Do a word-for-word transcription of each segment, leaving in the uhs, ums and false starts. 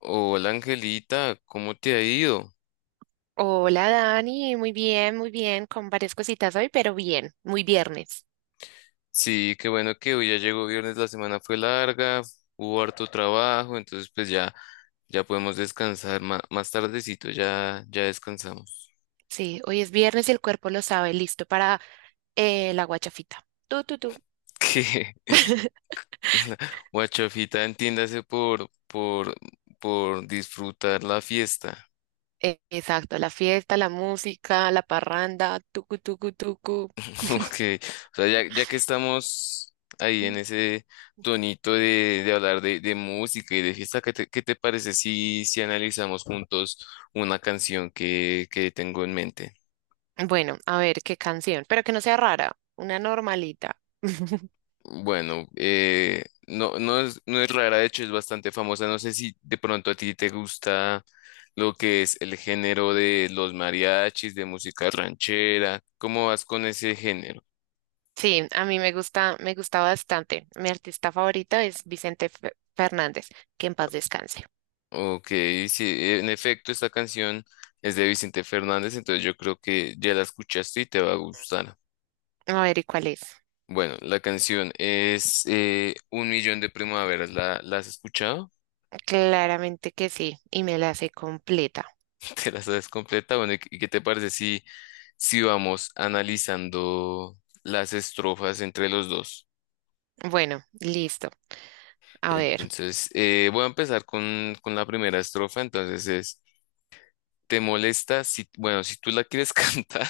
Hola Angelita, ¿cómo te ha ido? Hola Dani, muy bien, muy bien, con varias cositas hoy, pero bien, muy viernes. Sí, qué bueno que hoy ya llegó viernes, la semana fue larga, hubo harto trabajo, entonces pues ya, ya podemos descansar ma- más, tardecito, ya, ya descansamos. Sí, hoy es viernes y el cuerpo lo sabe, listo para eh, la guachafita. Tu, tu, tu. Que la guachafita entiéndase por, por, por disfrutar la fiesta. Eh, exacto, la fiesta, la música, la parranda, tucu, tucu, tucu. Ok, o sea, ya, ya que estamos ahí en ese tonito de, de hablar de, de música y de fiesta, ¿qué te, qué te parece si, si analizamos juntos una canción que, que tengo en mente? Bueno, a ver qué canción, pero que no sea rara, una normalita. Bueno, eh, no, no es, no es rara, de hecho es bastante famosa. No sé si de pronto a ti te gusta lo que es el género de los mariachis, de música ranchera. ¿Cómo vas con ese género? Sí, a mí me gusta, me gusta bastante. Mi artista favorito es Vicente Fe- Fernández, que en paz descanse. Ok, sí, en efecto, esta canción es de Vicente Fernández, entonces yo creo que ya la escuchaste y te va a gustar. A ver, ¿y cuál es? Bueno, la canción es eh, Un Millón de Primaveras. ¿La, la has escuchado? Claramente que sí, y me la sé completa. ¿Te la sabes completa? Bueno, ¿y qué y qué te parece si, si vamos analizando las estrofas entre los dos? Bueno, listo. A ver. Entonces, eh, voy a empezar con, con la primera estrofa. Entonces es, ¿te molesta si, bueno, si tú la quieres cantar?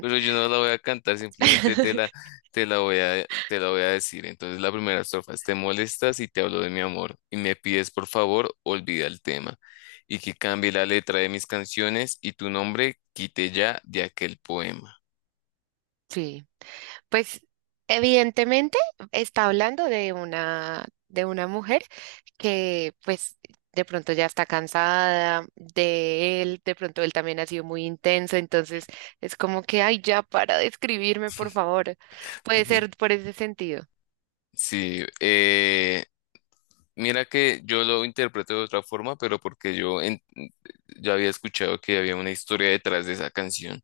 Pero yo no la voy a cantar, simplemente te la, te la voy a, te la voy a decir. Entonces la primera estrofa es, te molestas y te hablo de mi amor y me pides por favor, olvida el tema y que cambie la letra de mis canciones y tu nombre quite ya de aquel poema. Sí. Pues evidentemente está hablando de una de una mujer que pues de pronto ya está cansada de él, de pronto él también ha sido muy intenso, entonces es como que, ay, ya para de escribirme, por favor. Puede Ok. ser por ese sentido. Sí, eh, mira que yo lo interpreto de otra forma, pero porque yo en- ya había escuchado que había una historia detrás de esa canción.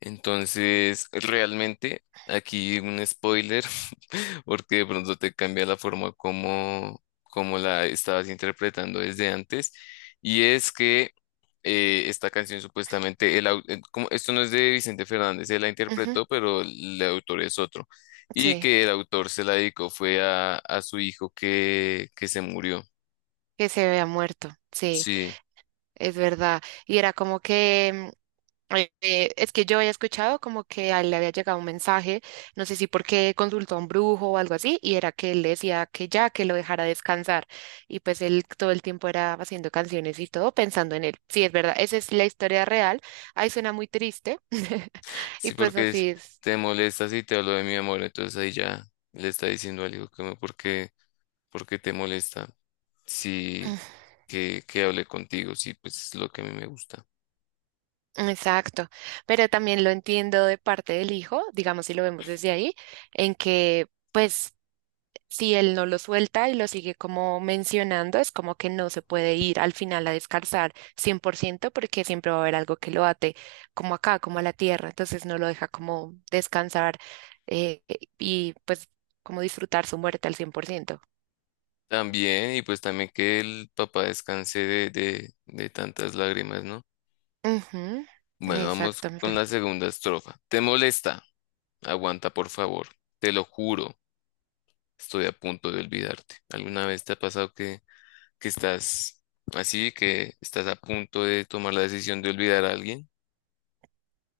Entonces, realmente, aquí un spoiler, porque de pronto te cambia la forma como, como la estabas interpretando desde antes. Y es que eh, esta canción supuestamente, el, au- eh, como, esto no es de Vicente Fernández, él la Ujú. interpretó, pero el autor es otro. Y Sí, que el autor se la dedicó fue a, a su hijo que, que se murió. que se vea muerto. Sí, Sí, es verdad. Y era como que Eh, eh, es que yo había escuchado como que a él le había llegado un mensaje, no sé si porque consultó a un brujo o algo así, y era que él le decía que ya, que lo dejara descansar. Y pues él todo el tiempo era haciendo canciones y todo pensando en él. Sí, es verdad, esa es la historia real. Ahí suena muy triste. Y sí, pues porque es, así es. te molestas y te hablo de mi amor, entonces ahí ya le está diciendo al hijo que me, porque ¿por qué te molesta? Sí, que, que hable contigo, sí, pues es lo que a mí me gusta. Exacto, pero también lo entiendo de parte del hijo, digamos si lo vemos desde ahí, en que pues si él no lo suelta y lo sigue como mencionando, es como que no se puede ir al final a descansar cien por ciento porque siempre va a haber algo que lo ate, como acá, como a la tierra, entonces no lo deja como descansar eh, y pues como disfrutar su muerte al cien por ciento. También, y pues también que el papá descanse de, de, de tantas lágrimas, ¿no? Ujú, Bueno, vamos con exactamente. la segunda estrofa. ¿Te molesta? Aguanta, por favor. Te lo juro, estoy a punto de olvidarte. ¿Alguna vez te ha pasado que, que estás así, que estás a punto de tomar la decisión de olvidar a alguien?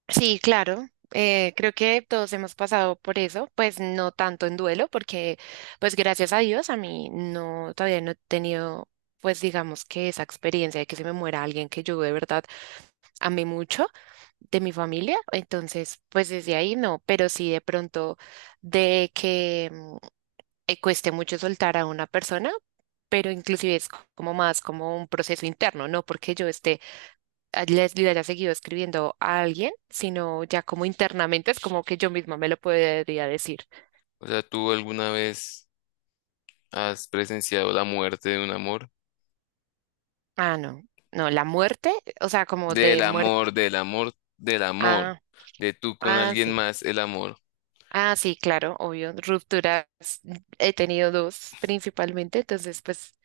Sí, claro. Eh, creo que todos hemos pasado por eso, pues no tanto en duelo, porque pues gracias a Dios a mí no, todavía no he tenido, pues digamos que esa experiencia de que se me muera alguien que yo de verdad amé mucho de mi familia, entonces pues desde ahí no, pero sí de pronto de que mm, eh, cueste mucho soltar a una persona, pero inclusive es co- como más como un proceso interno, no porque yo esté a- les le haya seguido escribiendo a alguien, sino ya como internamente es como que yo misma me lo podría decir. O sea, ¿tú alguna vez has presenciado la muerte de un amor? Ah, no, no, la muerte, o sea, como Del de muerte. amor, del amor, del amor. Ah, De tú con ah, alguien sí. más, el amor. Ah, sí, claro, obvio. Rupturas, mm, he tenido dos principalmente, entonces pues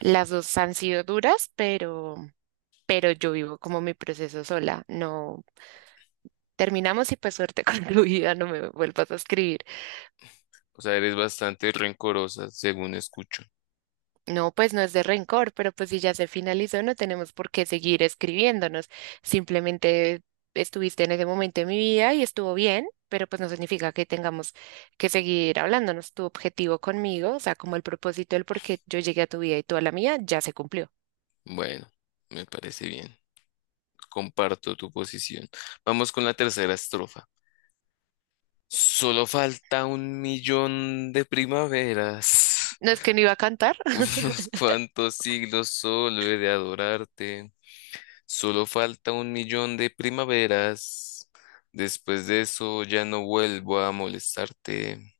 las dos han sido duras, pero, pero yo vivo como mi proceso sola. No terminamos y pues suerte con tu vida, no me vuelvas a escribir. O sea, eres bastante rencorosa, según escucho. No, pues no es de rencor, pero pues si ya se finalizó, no tenemos por qué seguir escribiéndonos. Simplemente estuviste en ese momento de mi vida y estuvo bien, pero pues no significa que tengamos que seguir hablándonos. Tu objetivo conmigo, o sea, como el propósito del por qué yo llegué a tu vida y tú a la mía, ya se cumplió. Bueno, me parece bien. Comparto tu posición. Vamos con la tercera estrofa. Solo falta un millón de primaveras, ¿No es que no iba a cantar? unos cuantos siglos solo he de adorarte. Solo falta un millón de primaveras. Después de eso ya no vuelvo a molestarte.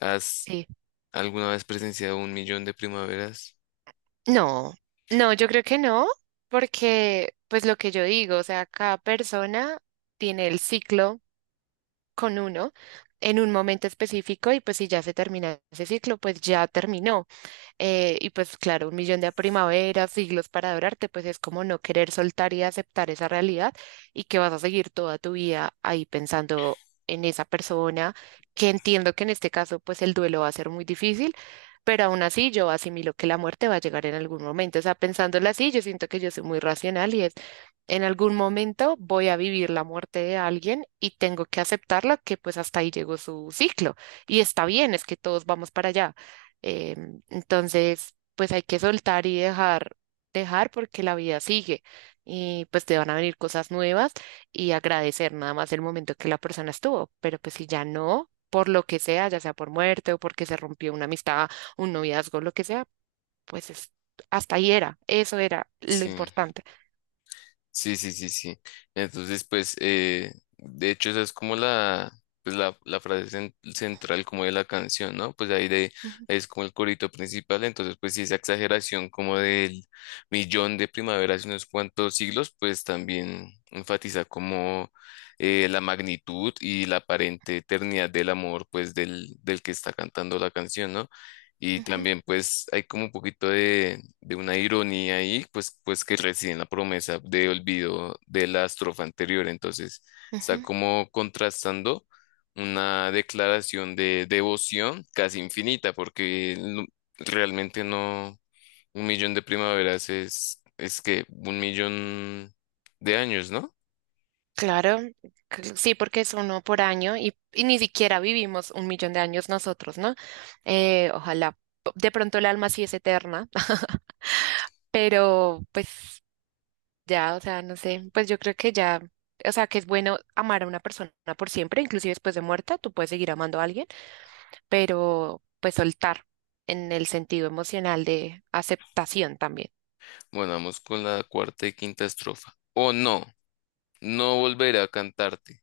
Has Sí. ¿Alguna vez presenciado un millón de primaveras? No, no, yo creo que no, porque pues lo que yo digo, o sea, cada persona tiene el ciclo con uno en un momento específico y pues si ya se termina ese ciclo, pues ya terminó. Eh, y pues claro, un millón de primaveras, siglos para adorarte, pues es como no querer soltar y aceptar esa realidad y que vas a seguir toda tu vida ahí pensando en esa persona, que entiendo que en este caso pues el duelo va a ser muy difícil, pero aún así yo asimilo que la muerte va a llegar en algún momento. O sea, pensándolo así, yo siento que yo soy muy racional y es, en algún momento voy a vivir la muerte de alguien y tengo que aceptarla, que pues hasta ahí llegó su ciclo. Y está bien, es que todos vamos para allá. eh, entonces, pues hay que soltar y dejar, dejar porque la vida sigue y pues te van a venir cosas nuevas y agradecer nada más el momento que la persona estuvo, pero pues si ya no, por lo que sea, ya sea por muerte o porque se rompió una amistad, un noviazgo, lo que sea, pues es, hasta ahí era, eso era lo Sí, importante. sí, sí, sí, sí. Entonces, pues, eh, de hecho, esa es como la, pues, la, la frase cen- central como de la canción, ¿no? Pues ahí, de, Ujú, ahí es como el corito principal, entonces, pues, sí, esa exageración como del millón de primaveras y unos cuantos siglos, pues también enfatiza como eh, la magnitud y la aparente eternidad del amor, pues, del, del que está cantando la canción, ¿no? Y ujú, también pues hay como un poquito de, de una ironía ahí, pues, pues que reside en la promesa de olvido de la estrofa anterior. Entonces está ujú. como contrastando una declaración de devoción casi infinita, porque no- realmente no, un millón de primaveras es, es que un millón de años, ¿no? Claro, cl- sí, porque es uno por año y, y ni siquiera vivimos un millón de años nosotros, ¿no? Eh, ojalá, p- de pronto el alma sí es eterna. Pero pues ya, o sea, no sé, pues yo creo que ya, o sea, que es bueno amar a una persona por siempre, inclusive después de muerta, tú puedes seguir amando a alguien, pero pues soltar en el sentido emocional de aceptación también. Bueno, vamos con la cuarta y quinta estrofa. Oh, no, no volveré a cantarte.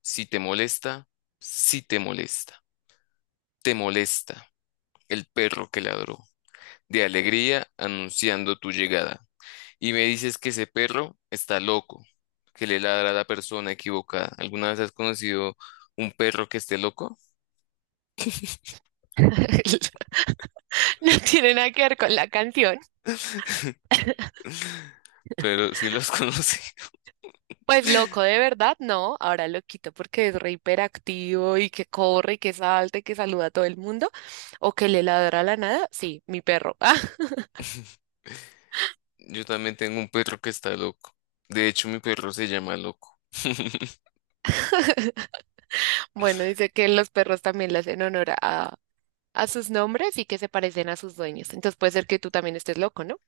Si te molesta, si te molesta. Te molesta el perro que ladró de alegría anunciando tu llegada. Y me dices que ese perro está loco, que le ladra a la persona equivocada. ¿Alguna vez has conocido un perro que esté loco? No tiene nada que ver con la canción. Pero sí los has. Pues loco, de verdad, no. Ahora lo quito porque es re hiperactivo y que corre y que salta y que saluda a todo el mundo o que le ladra a la nada. Sí, mi perro. Yo también tengo un perro que está loco. De hecho, mi perro se llama Loco. Bueno, dice que los perros también le hacen honor a, a sus nombres y que se parecen a sus dueños. Entonces puede ser que tú también estés loco, ¿no?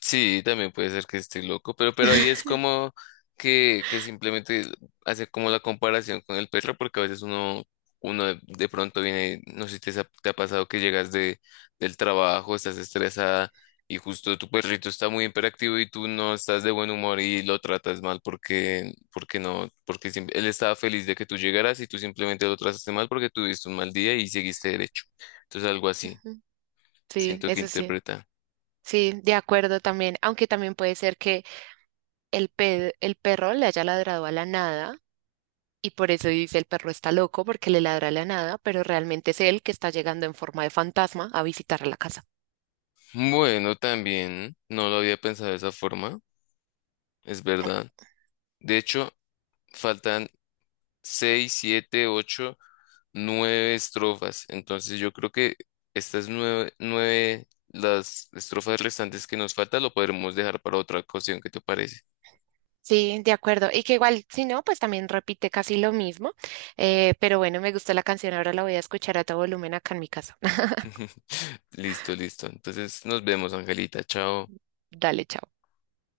Sí, también puede ser que esté loco, pero, pero ahí es como que, que simplemente hace como la comparación con el perro, porque a veces uno, uno de, de pronto viene, no sé si te, sa- te ha pasado que llegas de, del trabajo, estás estresada y justo tu perrito está muy hiperactivo y tú no estás de buen humor y lo tratas mal porque, porque no, porque sim- él estaba feliz de que tú llegaras y tú simplemente lo trataste mal porque tuviste un mal día y seguiste derecho. Entonces algo así, Ujú. Sí, siento que eso sí. interpreta. Sí, de acuerdo también. Aunque también puede ser que el pe- el perro le haya ladrado a la nada y por eso dice el perro está loco porque le ladra a la nada, pero realmente es él que está llegando en forma de fantasma a visitar la casa. Bueno, también no lo había pensado de esa forma, es verdad. De hecho, faltan seis, siete, ocho, nueve estrofas. Entonces yo creo que estas nueve, nueve, las estrofas restantes que nos faltan lo podremos dejar para otra ocasión, ¿qué te parece? Sí, de acuerdo. Y que igual, si no, pues también repite casi lo mismo. Eh, pero bueno, me gustó la canción, ahora la voy a escuchar a todo volumen acá en mi casa. Listo, listo. Entonces nos vemos, Angelita. Chao. Dale, chao.